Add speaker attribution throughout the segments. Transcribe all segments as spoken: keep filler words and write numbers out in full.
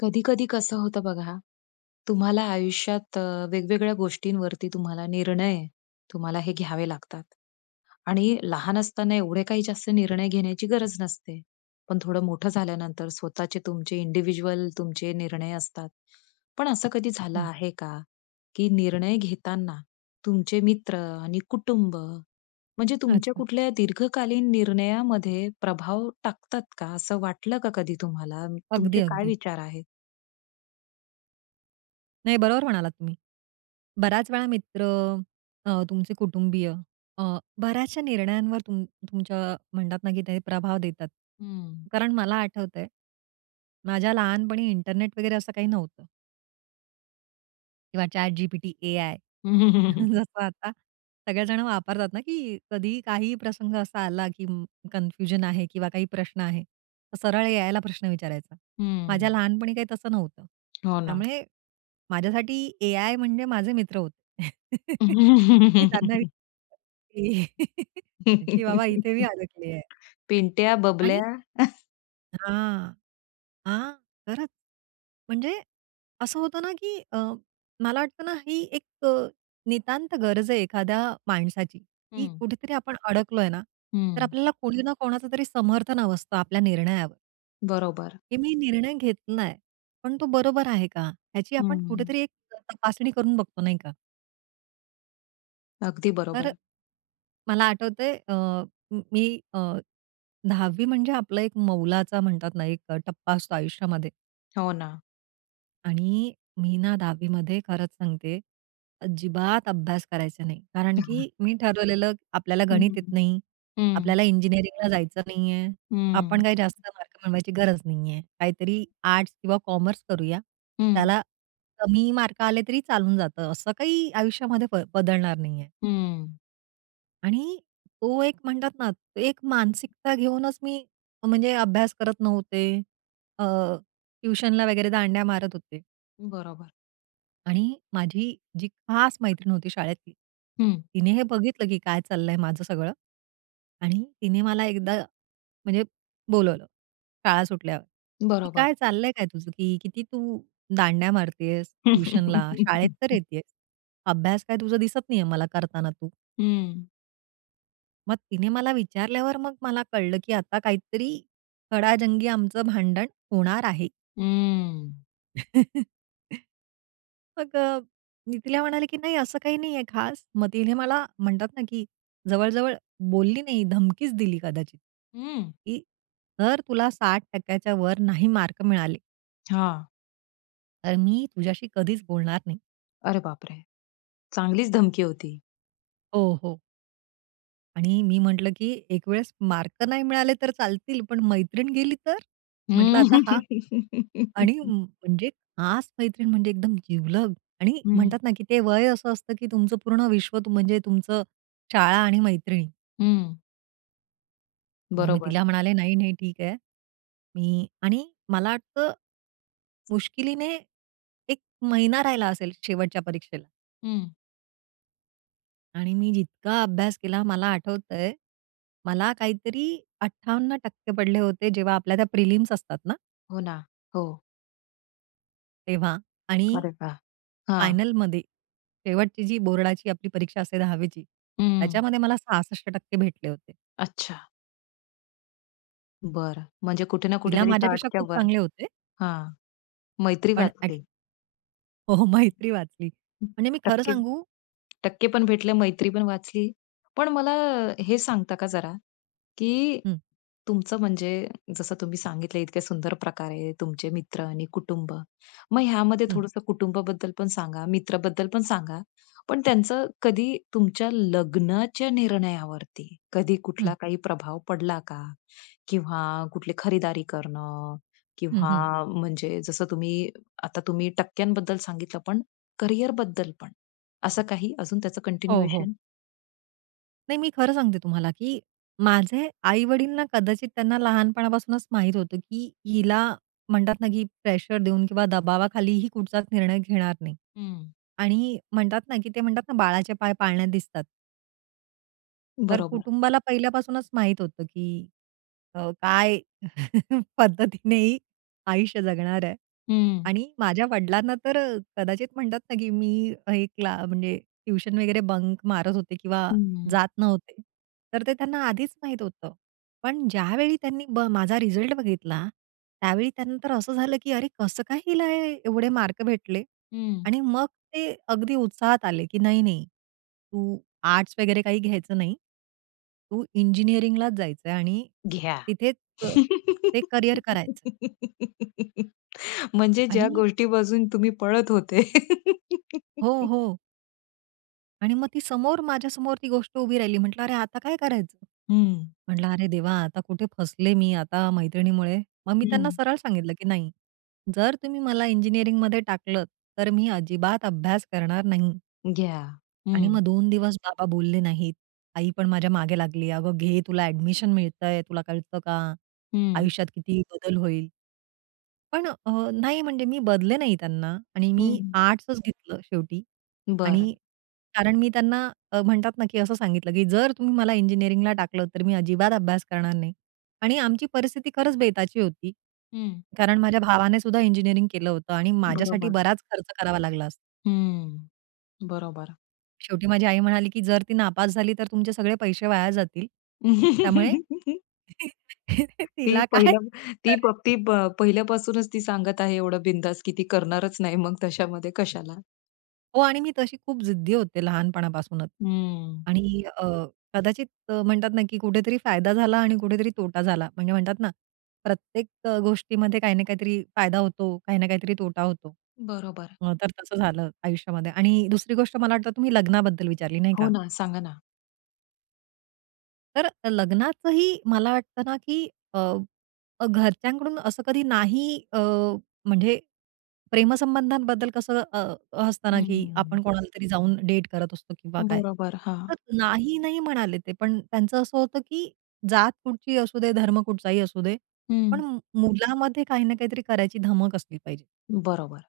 Speaker 1: कधी-कधी कसं होतं बघा, तुम्हाला आयुष्यात अ, वेगवेगळ्या गोष्टींवरती तुम्हाला निर्णय तुम्हाला हे घ्यावे लागतात. आणि लहान असताना एवढे काही जास्त निर्णय घेण्याची गरज नसते. पण थोडं मोठं झाल्यानंतर स्वतःचे तुमचे इंडिव्हिज्युअल तुमचे निर्णय असतात. पण असं कधी झालं
Speaker 2: हं,
Speaker 1: आहे का, की निर्णय घेताना तुमचे मित्र आणि कुटुंब म्हणजे तुमच्या
Speaker 2: अच्छा.
Speaker 1: कुठल्या दीर्घकालीन निर्णयामध्ये प्रभाव टाकतात का? असं वाटलं का कधी तुम्हाला?
Speaker 2: अगदी,
Speaker 1: तुमचे काय
Speaker 2: अगदी.
Speaker 1: विचार आहेत?
Speaker 2: नाही, बरोबर म्हणालात तुम्ही. बऱ्याच वेळा मित्र, अ, तुमचे कुटुंबीय, अ, बऱ्याचशा निर्णयांवर तुम तुमच्या म्हणतात ना, की ते प्रभाव देतात.
Speaker 1: हं.
Speaker 2: कारण मला आठवतंय, माझ्या लहानपणी इंटरनेट वगैरे असं काही नव्हतं किंवा ChatGPT, एआय.
Speaker 1: हं.
Speaker 2: जसं आता सगळेजण वापरतात ना, की कधी काही प्रसंग असा आला, की कन्फ्युजन आहे किंवा काही प्रश्न आहे, तर सरळ एआयला प्रश्न विचारायचा. माझ्या लहानपणी काही तसं नव्हतं.
Speaker 1: हो ना.
Speaker 2: त्यामुळे माझ्यासाठी एआय म्हणजे माझे मित्र होते. मी त्यांना विचारायची की की बाबा इथे मी अडकली आहे
Speaker 1: पिंट्या,
Speaker 2: आणि
Speaker 1: बबल्या.
Speaker 2: हां, हां, खरंच. म्हणजे असं होतं ना, की अ, मला वाटतं ना ही एक, अ, नितांत गरज आहे एखाद्या माणसाची, की
Speaker 1: हं,
Speaker 2: कुठेतरी आपण अडकलोय ना, तर
Speaker 1: हं.
Speaker 2: आपल्याला कोणी ना कोणाचं तरी समर्थन हवं असतं आपल्या निर्णयावर,
Speaker 1: बरोबर.
Speaker 2: की मी निर्णय घेतलाय, पण तो बरोबर आहे का? ह्याची आपण
Speaker 1: हं.
Speaker 2: कुठेतरी एक तपासणी करून बघतो नाही का?
Speaker 1: अगदी
Speaker 2: तर
Speaker 1: बरोबर.
Speaker 2: मला आठवतंय, अ, म मी, अ, दहावी म्हणजे आपला एक मौलाचा म्हणतात ना, एक, अ, टप्पा असतो आयुष्यामध्ये.
Speaker 1: हो ना.
Speaker 2: आणि मी ना दहावी मध्ये खरंच सांगते, अजिबात अभ्यास करायचा नाही. कारण की मी ठरवलेलं, आपल्याला
Speaker 1: हं,
Speaker 2: गणित येत नाही,
Speaker 1: हं,
Speaker 2: आपल्याला इंजिनिअरिंगला जायचं नाहीये, आपण
Speaker 1: हं,
Speaker 2: काही जास्त मार्क मिळवायची गरज नाहीये. काहीतरी आर्ट्स किंवा कॉमर्स करूया.
Speaker 1: हं,
Speaker 2: त्याला कमी मार्क आले तरी चालून जातं. असं काही आयुष्यामध्ये ब बदलणार नाहीये.
Speaker 1: हं.
Speaker 2: आणि तो एक म्हणतात ना, एक मानसिकता घेऊनच मी म्हणजे अभ्यास करत नव्हते. अ, ट्युशनला वगैरे दांड्या मारत होते.
Speaker 1: बरोबर.
Speaker 2: आणि माझी जी खास मैत्रीण होती शाळेतली,
Speaker 1: हं,
Speaker 2: तिने हे बघितलं की काय चाललंय माझं सगळं, आणि तिने मला एकदा म्हणजे बोलवलं शाळा सुटल्यावर, की
Speaker 1: बरोबर.
Speaker 2: "काय चाललंय काय तुझं? की किती तू दांड्या मारतेयेस ट्युशनला, शाळेत तर येतेयेस. अभ्यास काय तुझा दिसत नाहीये मला करताना तू."
Speaker 1: हं,
Speaker 2: मग तिने मला विचारल्यावर मग मला कळलं, की आता काहीतरी खडाजंगी आमचं भांडण होणार आहे.
Speaker 1: हं,
Speaker 2: मग अ, मी तिला म्हणाले, की "नाही, असं काही नाहीये खास." मग तिने मला म्हणतात ना, की जवळ-जवळ बोलली नाही, धमकीच दिली कदाचित,
Speaker 1: हं.
Speaker 2: की "जर तुला साठ टक्के च्या वर नाही मार्क मिळाले,
Speaker 1: हां.
Speaker 2: तर मी तुझ्याशी कधीच बोलणार नाही."
Speaker 1: अरे बापरे! चांगलीच धमकी होती.
Speaker 2: हो, हो. आणि मी म्हटलं, की "एक वेळेस मार्क नाही मिळाले तर चालतील, पण मैत्रीण गेली तर?" म्हटलं, "आता
Speaker 1: हं.
Speaker 2: हा, आणि म- म्हणजे खास मैत्रीण म्हणजे एकदम जिवलग, आणि
Speaker 1: हं,
Speaker 2: म्हणतात ना, की ते वय असं असतं, की तुमचं पूर्ण विश्व तुम- म्हणजे तुमचं शाळा आणि मैत्रिणी."
Speaker 1: हं.
Speaker 2: मग मी
Speaker 1: बरोबर.
Speaker 2: तिला म्हणाले, "नाही, नाही, ठीक आहे." मी आणि मला वाटतं मुश्किलीने एक महिना राहिला असेल शेवटच्या परीक्षेला, आणि मी जितका अभ्यास केला मला आठवतंय, मला काहीतरी अठ्ठावन्न टक्के पडले होते जेव्हा आपल्या त्या प्रिलिम्स असतात ना,
Speaker 1: हो ना. हो.
Speaker 2: तेव्हा. आणि
Speaker 1: अरे वाह! हां.
Speaker 2: फायनलमध्ये शेवटची जी बोर्डाची आपली परीक्षा असते दहावीची,
Speaker 1: हं.
Speaker 2: त्याच्यामध्ये मला सहासष्ट टक्के भेटले होते.
Speaker 1: अच्छा. बरं. म्हणजे कुठे ना
Speaker 2: तिला
Speaker 1: कुठेतरी
Speaker 2: माझ्यापेक्षा
Speaker 1: साठच्या
Speaker 2: खूप
Speaker 1: वर.
Speaker 2: चांगले होते,
Speaker 1: हां. मैत्री
Speaker 2: पण ॲट
Speaker 1: वाचली.
Speaker 2: हो, हो, मैत्री वाचली. म्हणजे मी खरं
Speaker 1: टक्के
Speaker 2: सांगू,
Speaker 1: टक्के पण भेटले, मैत्री पण वाचली. पण मला हे सांगता का जरा, की
Speaker 2: हं,
Speaker 1: तुमचं म्हणजे जसं तुम्ही सांगितलं इतक्या सुंदर प्रकारे तुमचे मित्र आणि कुटुंब. मग ह्यामध्ये
Speaker 2: हं,
Speaker 1: थोडंसं कुटुंबाबद्दल पण सांगा, मित्राबद्दल पण सांगा. पण त्यांचं कधी तुमच्या लग्नाच्या निर्णयावरती कधी
Speaker 2: हं,
Speaker 1: कुठला काही प्रभाव पडला का? किंवा कुठली खरीदारी करणं
Speaker 2: हं,
Speaker 1: किंवा
Speaker 2: हं.
Speaker 1: म्हणजे जसं तुम्ही आता तुम्ही टक्क्यांबद्दल सांगितलं, पण करिअर बद्दल पण. असं काही अजून त्याचं
Speaker 2: हो, हो.
Speaker 1: कंटिन्युएशन?
Speaker 2: नाही, मी खरं सांगते तुम्हाला, की माझे आई-वडील ना, कदाचित त्यांना लहानपणापासूनच माहीत होतं, की हिला म्हणतात ना, की प्रेशर देऊन किंवा दबावाखाली ही कुठचाच निर्णय घेणार नाही.
Speaker 1: हं.
Speaker 2: आणि म्हणतात ना, की ते म्हणतात ना, बाळाचे पाय पाळण्यात दिसतात. तर
Speaker 1: बरोबर.
Speaker 2: कुटुंबाला पहिल्यापासूनच माहीत होतं, की अ, काय पद्धतीने ही आयुष्य जगणार आहे.
Speaker 1: हं.
Speaker 2: आणि माझ्या वडिलांना तर, अ, कदाचित म्हणतात ना, की मी हे क्ला म्हणजे ट्युशन वगैरे बंक मारत होते किंवा
Speaker 1: हं.
Speaker 2: जात नव्हते. तर ते त्यांना आधीच माहीत होतं. पण ज्यावेळी त्यांनी ब माझा रिझल्ट बघितला, त्यावेळी त्यांना तर असं झालं, की "अरे, कसं काय हिला हे एवढे मार्क भेटले?"
Speaker 1: हं.
Speaker 2: आणि मग ते अगदी उत्साहात आले, की "नाही, नाही, तू आर्ट्स वगैरे काही घ्यायचं नाही. तू इंजिनिअरिंगलाच जायचंय आणि
Speaker 1: घ्या.
Speaker 2: तिथेच, अ, ते करिअर करायचंय."
Speaker 1: म्हणजे ज्या
Speaker 2: आणि
Speaker 1: गोष्टीपासून तुम्ही पळत होते.
Speaker 2: हो, हो. आणि मग ती समोर, माझ्यासमोर ती गोष्ट उभी राहिली. म्हटलं, "अरे, आता काय करायचं?"
Speaker 1: हं.
Speaker 2: म्हटलं, "अरे देवा, आता कुठे फसले मी आता मैत्रिणीमुळे." मग मी
Speaker 1: हं.
Speaker 2: त्यांना सरळ सांगितलं, की "नाही, जर तुम्ही मला इंजिनिअरिंगमध्ये टाकलत, तर मी अजिबात अभ्यास करणार नाही."
Speaker 1: घ्या. हं.
Speaker 2: आणि मग दोन दिवस बाबा बोलले नाहीत. आई पण माझ्या मागे लागली, "अगं घे, तुला ॲडमिशन मिळतंय, तुला कळतं का?
Speaker 1: हं.
Speaker 2: आयुष्यात किती बदल होईल." पण अ, नाही, म्हणजे मी बदले नाही त्यांना आणि मी
Speaker 1: हं.
Speaker 2: आर्ट्सच घेतलं शेवटी. आणि
Speaker 1: बरं.
Speaker 2: कारण मी त्यांना, अ, म्हणतात ना, की असं सांगितलं, की "जर तुम्ही मला इंजिनिअरिंगला टाकलं, तर मी अजिबात अभ्यास करणार नाही." आणि आमची परिस्थिती खरंच बेताची होती.
Speaker 1: हं.
Speaker 2: कारण माझ्या भावाने सुद्धा इंजिनिअरिंग केलं होतं आणि माझ्यासाठी
Speaker 1: बरोबर.
Speaker 2: बराच खर्च करावा लागला.
Speaker 1: हं. बरोबर.
Speaker 2: शेवटी माझी आई म्हणाली, की "जर ती नापास झाली तर तुमचे सगळे पैसे वाया जातील. त्यामुळे
Speaker 1: ती
Speaker 2: तिला काय
Speaker 1: पहिलं ती प-
Speaker 2: करायचं."
Speaker 1: ती प पहिल्यापासूनच ती सांगत आहे एवढं बिनधास्त की ती करणारच नाही मग तशामध्ये कशाला.
Speaker 2: हो, आणि मी तशी खूप जिद्दी होते लहानपणापासूनच.
Speaker 1: हम्म.
Speaker 2: आणि अ, कदाचित, अ, म्हणतात ना, की कुठेतरी फायदा झाला आणि कुठेतरी तोटा झाला. म्हणजे म्हणतात ना, प्रत्येक, अ, गोष्टीमध्ये काही ना काहीतरी फायदा होतो, काही ना काहीतरी तोटा होतो.
Speaker 1: बरोबर.
Speaker 2: अ, तर तसं झालं आयुष्यामध्ये. आणि दुसरी गोष्ट, मला वाटतं तुम्ही लग्नाबद्दल विचारली नाही
Speaker 1: हो
Speaker 2: का?
Speaker 1: ना, सांगा ना.
Speaker 2: तर लग्नाचंही मला वाटतं ना, की अ, अ, घरच्यांकडून असं कधी नाही, अ, म्हणजे प्रेमसंबंधांबद्दल कसं, अ, असतं ना, की
Speaker 1: हम्म.
Speaker 2: आपण कोणाला तरी जाऊन डेट करत असतो किंवा काय.
Speaker 1: बरोबर. हां.
Speaker 2: तर नाही, नाही म्हणाले ते. पण त्यांचं असं होतं, की जात कुठची असू दे, धर्म कुठचाही असू दे, पण
Speaker 1: हं.
Speaker 2: मुलामध्ये काही ना काहीतरी करायची धमक असली पाहिजे.
Speaker 1: बरोबर,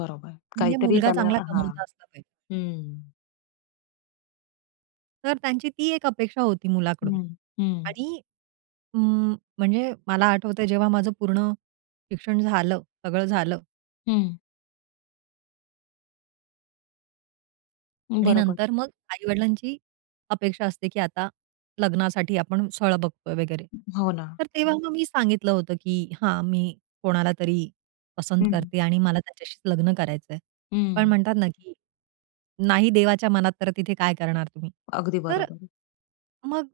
Speaker 1: बरोबर.
Speaker 2: म्हणजे
Speaker 1: काहीतरी
Speaker 2: मुलगा
Speaker 1: त्याला
Speaker 2: चांगला
Speaker 1: हां.
Speaker 2: कमवता असला पाहिजे.
Speaker 1: हं.
Speaker 2: तर त्यांची ती एक अपेक्षा होती मुलाकडून.
Speaker 1: हं, हं,
Speaker 2: आणि अं, म्हणजे मला आठवतंय जेव्हा माझं पूर्ण शिक्षण झालं, सगळं झालं,
Speaker 1: हं.
Speaker 2: आणि
Speaker 1: बरोबर.
Speaker 2: नंतर मग आई-वडिलांची अपेक्षा असते, की आता लग्नासाठी आपण स्थळ बघतोय वगैरे.
Speaker 1: हो ना.
Speaker 2: तर तेव्हा हं. मग मी सांगितलं होतं, की हां, मी कोणाला तरी पसंत
Speaker 1: हं,
Speaker 2: करते आणि मला त्याच्याशीच लग्न करायचंय. पण
Speaker 1: हं.
Speaker 2: म्हणतात ना, की नाही देवाच्या मनात तर तिथे काय करणार तुम्ही?
Speaker 1: अगदी
Speaker 2: तर
Speaker 1: बरोबर.
Speaker 2: मग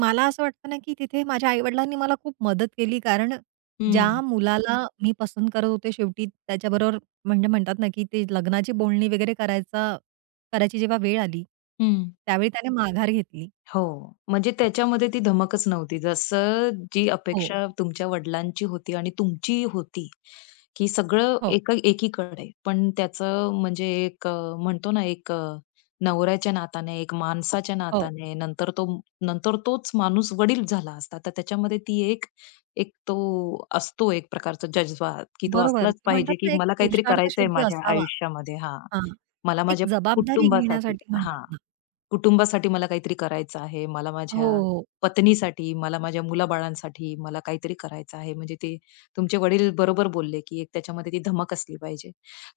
Speaker 2: मला असं वाटतं ना, की तिथे माझ्या आई मला खूप मदत केली. कारण ज्या
Speaker 1: हं,
Speaker 2: मुलाला मी पसंत करत होते शेवटी त्याच्याबरोबर, म्हणजे म्हणतात ना, की ते लग्नाची बोलणी वगैरे करायचा करायची जेव्हा वेळ आली,
Speaker 1: हं.
Speaker 2: त्यावेळी त्याने माघार घेतली.
Speaker 1: हो. म्हणजे त्याच्यामध्ये ती धमकच नव्हती. जसं जी
Speaker 2: हो,
Speaker 1: अपेक्षा तुमच्या वडिलांची होती आणि तुमची होती, की सगळं
Speaker 2: हो,
Speaker 1: एक एकीकडे. पण त्याचं म्हणजे एक अ, म्हणतो ना एक अ, नवऱ्याच्या नाताने, एक माणसाच्या
Speaker 2: हो.
Speaker 1: नाताने, नंतर तो नंतर तोच माणूस वडील झाला असता. तर त्याच्यामध्ये ती एक एक तो असतो एक प्रकारचा जज्बा, की तो
Speaker 2: बरोबर.
Speaker 1: असलाच
Speaker 2: म्हणतात
Speaker 1: पाहिजे,
Speaker 2: ना,
Speaker 1: की
Speaker 2: एक
Speaker 1: मला काहीतरी
Speaker 2: पुरुषार्थ
Speaker 1: करायचंय
Speaker 2: शेवटी
Speaker 1: माझ्या
Speaker 2: असावा.
Speaker 1: आयुष्यामध्ये. हां.
Speaker 2: हां,
Speaker 1: मला
Speaker 2: एक
Speaker 1: माझ्या
Speaker 2: जबाबदारी
Speaker 1: कुटुंबासाठी
Speaker 2: घेण्यासाठी म्हणतात
Speaker 1: हां.
Speaker 2: ना.
Speaker 1: कुटुंबासाठी मला काहीतरी करायचं आहे. मला
Speaker 2: हो,
Speaker 1: माझ्या
Speaker 2: हो.
Speaker 1: पत्नीसाठी, मला माझ्या मुलाबाळांसाठी मला काहीतरी करायचं आहे. म्हणजे ते तुमचे वडील बरोबर बोलले, की एक त्याच्यामध्ये ती धमक असली पाहिजे.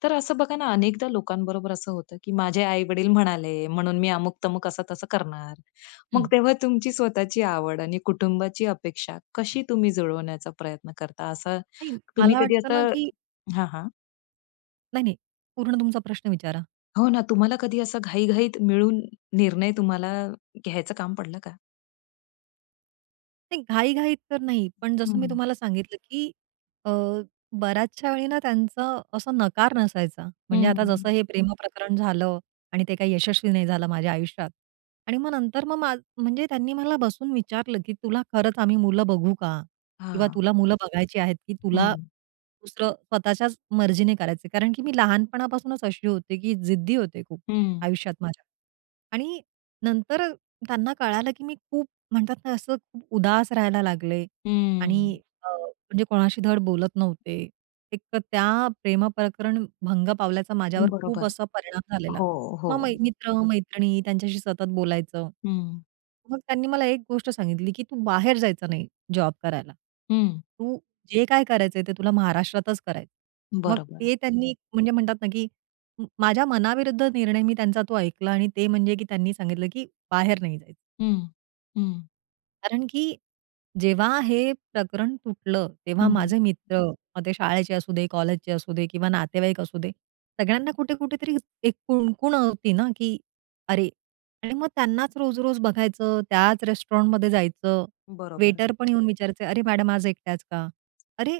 Speaker 1: तर असं बघा ना, अनेकदा लोकांबरोबर असं होतं, की माझे आई-वडील म्हणाले, म्हणून मी अमुक-तमुक असं-तसं करणार. मग
Speaker 2: हं.
Speaker 1: तेव्हा तुमची स्वतःची आवड आणि कुटुंबाची अपेक्षा कशी तुम्ही जुळवण्याचा प्रयत्न करता? असं
Speaker 2: नाही,
Speaker 1: तुम्ही
Speaker 2: मला
Speaker 1: कधी
Speaker 2: वाटतं ना,
Speaker 1: असं
Speaker 2: की
Speaker 1: हां, हां.
Speaker 2: नाही, नाही. पूर्ण तुमचा प्रश्न विचारा.
Speaker 1: हो ना, तुम्हाला कधी असं घाई मिळून निर्णय तुम्हाला घ्यायचं काम पडलं का?
Speaker 2: नाही, घाई तर नाही. पण जसं मी
Speaker 1: हं.
Speaker 2: तुम्हाला सांगितलं, की अ, बऱ्याचशा वेळी ना त्यांचा असा नकार नसायचा. म्हणजे आता जसं
Speaker 1: हं.
Speaker 2: हे हं. प्रकरण झालं आणि ते काही यशस्वी नाही झालं माझ्या आयुष्यात. आणि मग नंतर मग मा म्हणजे त्यांनी मला बसून विचारलं, की "तुला खरंच आम्ही मुलं बघू का? किंवा
Speaker 1: हां.
Speaker 2: तुला मुलं बघायची आहेत, की तुला
Speaker 1: हं,
Speaker 2: दुसरं स्वतःच्याच मर्जीने करायचं?" कारण की मी लहानपणापासूनच अशी होते, की जिद्दी होते खूप
Speaker 1: हं,
Speaker 2: आयुष्यात माझ्या. आणि नंतर त्यांना कळालं, की मी खूप, म्हणतात ना, असं खूप उदास राहायला लागले आणि
Speaker 1: हं.
Speaker 2: अ, म्हणजे कोणाशी धड बोलत नव्हते. एक तर त्या प्रेमप्रकरण भंग पावल्याचा माझ्यावर खूप
Speaker 1: बरोबर.
Speaker 2: असा परिणाम झालेला.
Speaker 1: हो, हो.
Speaker 2: मग मै मित्र-मैत्रिणी त्यांच्याशी सतत बोलायचं.
Speaker 1: हं,
Speaker 2: मग त्यांनी मला एक गोष्ट सांगितली, की "तू बाहेर जायचं नाही जॉब करायला.
Speaker 1: हं.
Speaker 2: तू जे काय करायचंय ते तुला महाराष्ट्रातच करायचं." मग
Speaker 1: बरोबर.
Speaker 2: ते त्यांनी, म्हणजे म्हणतात ना, की म माझ्या मनाविरुद्ध निर्णय मी त्यांचा तो ऐकला आणि ते म्हणजे की त्यांनी सांगितलं, की बाहेर नाही जायचं.
Speaker 1: हं, हं,
Speaker 2: कारण की जेव्हा हे प्रकरण तुटलं, तेव्हा
Speaker 1: हं.
Speaker 2: माझे मित्र, हं. मग ते शाळेचे असू दे, कॉलेजचे असू दे किंवा नातेवाईक असू दे, सगळ्यांना कुठे-कुठेतरी एक कुणकुण होती ना, की अरे, आणि मग त्यांनाच रोज-रोज बघायचं, त्याच रेस्टॉरंटमध्ये जायचं.
Speaker 1: बरोबर.
Speaker 2: वेटर पण येऊन विचारायचे, "अरे मॅडम आज एकट्याच का?" अरे,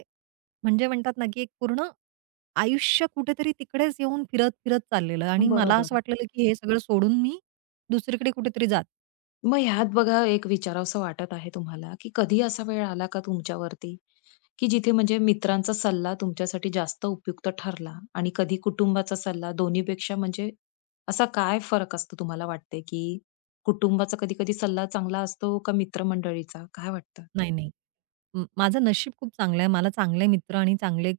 Speaker 2: म्हणजे म्हणतात ना, की एक पूर्ण आयुष्य कुठेतरी तिकडेच येऊन फिरत-फिरत चाललेलं आणि मला असं
Speaker 1: बरोबर.
Speaker 2: वाटलेलं, की हे सगळं सोडून मी दुसरीकडे कुठेतरी जात
Speaker 1: मग ह्यात बघा एक विचारावसं वाटत आहे तुम्हाला, की कधी असा वेळ आला का तुमच्यावरती, की जिथे म्हणजे मित्रांचा सल्ला तुमच्यासाठी जास्त उपयुक्त ठरला आणि कधी कुटुंबाचा सल्ला दोन्हीपेक्षा म्हणजे असा काय फरक असतो तुम्हाला वाटते, की कुटुंबाचा कधी-कधी सल्ला चांगला असतो का मित्रमंडळीचा? काय वाटतं?
Speaker 2: नाही, हो. नाही. म माझं नशीब खूप चांगलं आहे. मला चांगले मित्र आणि चांगले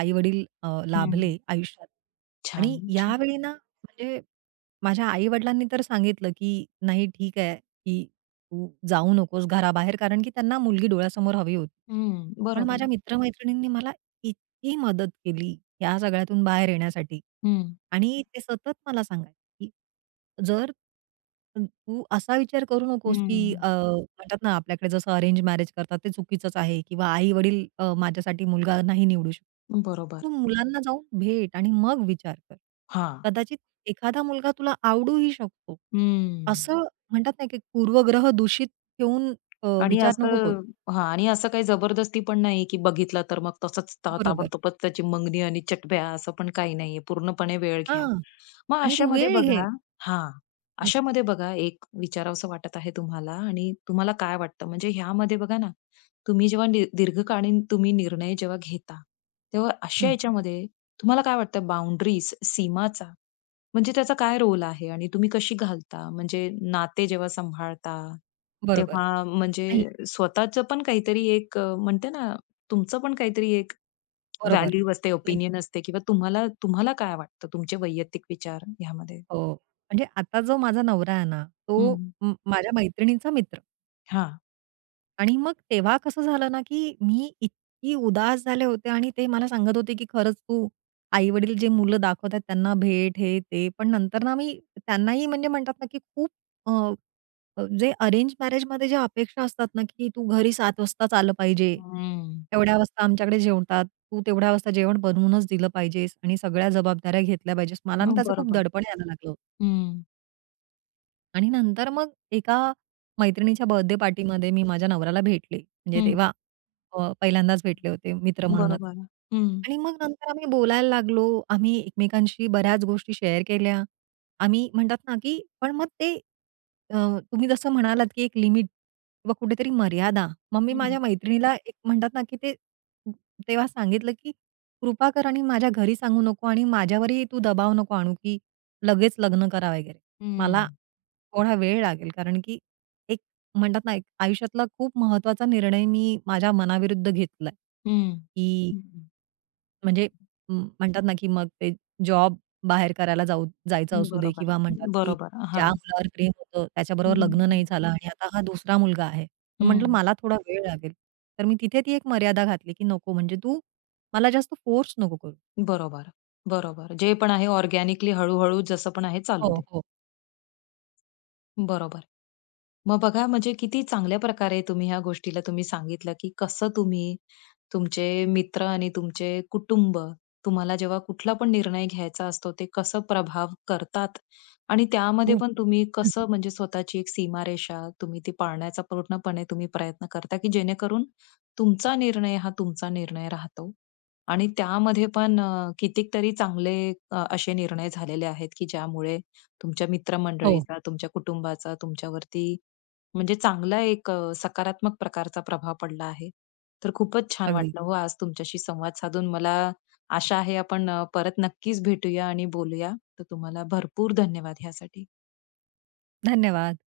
Speaker 2: आई-वडील लाभले आयुष्यात.
Speaker 1: छान,
Speaker 2: आणि
Speaker 1: छान.
Speaker 2: यावेळी ना, म्हणजे माझ्या आई-वडिलांनी तर सांगितलं, की "नाही, ठीक आहे, की तू जाऊ नकोस घराबाहेर." कारण की त्यांना मुलगी डोळ्यासमोर हवी होती.
Speaker 1: हं,
Speaker 2: पण माझ्या
Speaker 1: बरोबर.
Speaker 2: हं. मला इतकी मदत केली, या सगळ्यातून बाहेर येण्यासाठी.
Speaker 1: हं,
Speaker 2: आणि ते सतत मला सांगायचे, की "जर, तू असा विचार करू नकोस, की
Speaker 1: हं.
Speaker 2: अ, म्हणतात ना आपल्याकडे जसं अरेंज मॅरेज करतात ते चुकीचंच आहे किंवा आई-वडील, अ, माझ्यासाठी मुलगा नाही निवडू शकतो.
Speaker 1: बरोबर.
Speaker 2: तू मुलांना जाऊन भेट आणि मग विचार कर.
Speaker 1: हां.
Speaker 2: कदाचित एखादा मुलगा तुला आवडूही शकतो.
Speaker 1: हं.
Speaker 2: असं म्हणतात ना, की पूर्वग्रह दूषित ठेवून, अ,
Speaker 1: आणि
Speaker 2: विचार
Speaker 1: असं
Speaker 2: नको करू."
Speaker 1: हां. आणि असं काही जबरदस्ती पण नाही, की बघितला तर मग तसंच ता
Speaker 2: बरोबर.
Speaker 1: ताबडतोबच त्याची मंगनी आणि चटप्या असं पण काही नाहीये. पूर्णपणे वेळ घ्या.
Speaker 2: हां.
Speaker 1: मग
Speaker 2: आणि तू
Speaker 1: अशामध्ये
Speaker 2: वेळ घे.
Speaker 1: बघा हां.
Speaker 2: हं,
Speaker 1: अशामध्ये बघा एक विचारावसं वाटत आहे तुम्हाला आणि तुम्हाला काय वाटतं? म्हणजे ह्यामध्ये बघा ना, तुम्ही जेव्हा दी दीर्घकालीन तुम्ही निर्णय जेव्हा घेता, तेव्हा अशा
Speaker 2: हं.
Speaker 1: ह्याच्यामध्ये तुम्हाला काय वाटतं बाउंडरीज सीमाचा म्हणजे त्याचा काय रोल आहे आणि तुम्ही कशी घालता? म्हणजे नाते जेव्हा सांभाळता
Speaker 2: बरोबर.
Speaker 1: तेव्हा
Speaker 2: नाही,
Speaker 1: म्हणजे स्वतःचं पण काहीतरी एक अ, म्हणते ना, तुमचं पण काहीतरी एक
Speaker 2: बरोबर.
Speaker 1: व्हॅल्यू असते,
Speaker 2: नाही.
Speaker 1: ओपिनियन असते किंवा तुम्हाला तुम्हाला काय वाटतं तुमचे वैयक्तिक विचार ह्यामध्ये?
Speaker 2: हो. म्हणजे आता जो माझा नवरा आहे ना, तो
Speaker 1: हं.
Speaker 2: म माझ्या मैत्रिणीचा मित्र.
Speaker 1: हां.
Speaker 2: आणि मग तेव्हा कसं झालं ना, की मी इतकी उदास झाले होते आणि ते मला सांगत होते, की "खरंच तू आई-वडील जे मुलं दाखवत आहेत त्यांना भेट" हे ते. पण नंतर ना, मी त्यांनाही म्हणजे म्हणतात ना, की खूप, अ, अ, जे अरेंज मॅरेजमध्ये ज्या अपेक्षा असतात ना, की "तू घरी सात वाजताच आलं पाहिजे.
Speaker 1: हं.
Speaker 2: एवढ्या वाजता आमच्याकडे जेवतात. तू तेवढ्या वाजता जेवण बनवूनच दिलं पाहिजेस आणि सगळ्या जबाबदाऱ्या घेतल्या पाहिजेस." मला ना
Speaker 1: हं,
Speaker 2: त्याचं खूप
Speaker 1: बरोबर.
Speaker 2: दडपण यायला लागलं.
Speaker 1: हं.
Speaker 2: आणि नंतर मग एका मैत्रिणीच्या बर्थडे पार्टीमध्ये मी माझ्या नवऱ्याला भेटले. म्हणजे
Speaker 1: हं.
Speaker 2: तेव्हा, अ, पहिल्यांदाच भेटले होते मित्र म्हणूनच.
Speaker 1: बरोबर. हं.
Speaker 2: आणि मग नंतर आम्ही बोलायला लागलो. आम्ही एकमेकांशी बऱ्याच गोष्टी शेअर केल्या. आम्ही म्हणतात ना, की पण मग ते, अ, तुम्ही जसं म्हणालात, की एक लिमिट किंवा कुठेतरी मर्यादा. मग मी
Speaker 1: हं.
Speaker 2: माझ्या मैत्रिणीला एक म्हणतात ना, की ते तेव्हा सांगितलं, की "कृपा कर आणि माझ्या घरी सांगू नको आणि माझ्यावरही तू दबाव नको आणू, की लगेच लग्न करा वगैरे. मला
Speaker 1: हं.
Speaker 2: थोडा वेळ लागेल. कारण की एक म्हणतात ना, एक आयुष्यातला खूप महत्वाचा निर्णय मी माझ्या मनाविरुद्ध घेतलाय,
Speaker 1: हं.
Speaker 2: की
Speaker 1: हं.
Speaker 2: म्हणजे म म्हणतात ना, की मग ते जॉब बाहेर करायला जाऊ जायचं असू दे
Speaker 1: बरोबर.
Speaker 2: किंवा म्हणतात, की
Speaker 1: बरोबर.
Speaker 2: ज्या
Speaker 1: हां.
Speaker 2: मुलावर प्रेम होतं त्याच्याबरोबर लग्न नाही
Speaker 1: हं.
Speaker 2: झालं आणि आता हा दुसरा मुलगा आहे. तर म्हटलं
Speaker 1: हं.
Speaker 2: मला थोडा वेळ लागेल." तर मी तिथे ती एक मर्यादा घातली, की नको, म्हणजे तू मला जास्त फोर्स नको करू.
Speaker 1: बरोबर. बरोबर. जे पण आहे ऑर्गॅनिकली हळू जसं पण आहे चालू
Speaker 2: हो,
Speaker 1: दे.
Speaker 2: हो.
Speaker 1: बरोबर. मग बघा म्हणजे किती चांगल्या प्रकारे तुम्ही ह्या गोष्टीला तुम्ही सांगितलं, की कसं तुम्ही तुमचे मित्र आणि तुमचे कुटुंब तुम्हाला जेव्हा कुठला पण निर्णय घ्यायचा असतो, ते कसं प्रभाव करतात आणि त्यामध्ये
Speaker 2: खूप.
Speaker 1: पण तुम्ही कसं म्हणजे स्वतःची एक सीमारेषा तुम्ही ती पाळण्याचा पूर्णपणे तुम्ही प्रयत्न करता, की जेणेकरून तुमचा निर्णय हा तुमचा निर्णय राहतो. आणि त्यामध्ये पण अ, कितीतरी चांगले अ, असे निर्णय झालेले आहेत, की ज्यामुळे तुमच्या
Speaker 2: हो, हो.
Speaker 1: मित्रमंडळीचा, तुमच्या कुटुंबाचा तुमच्यावरती म्हणजे चांगला एक अ, सकारात्मक प्रकारचा प्रभाव पडला आहे. तर खूपच छान
Speaker 2: अगदी.
Speaker 1: वाटलं हो आज तुमच्याशी संवाद साधून. मला आशा आहे आपण अ, परत नक्कीच भेटूया आणि बोलूया. तर तुम्हाला भरपूर धन्यवाद ह्यासाठी.
Speaker 2: धन्यवाद.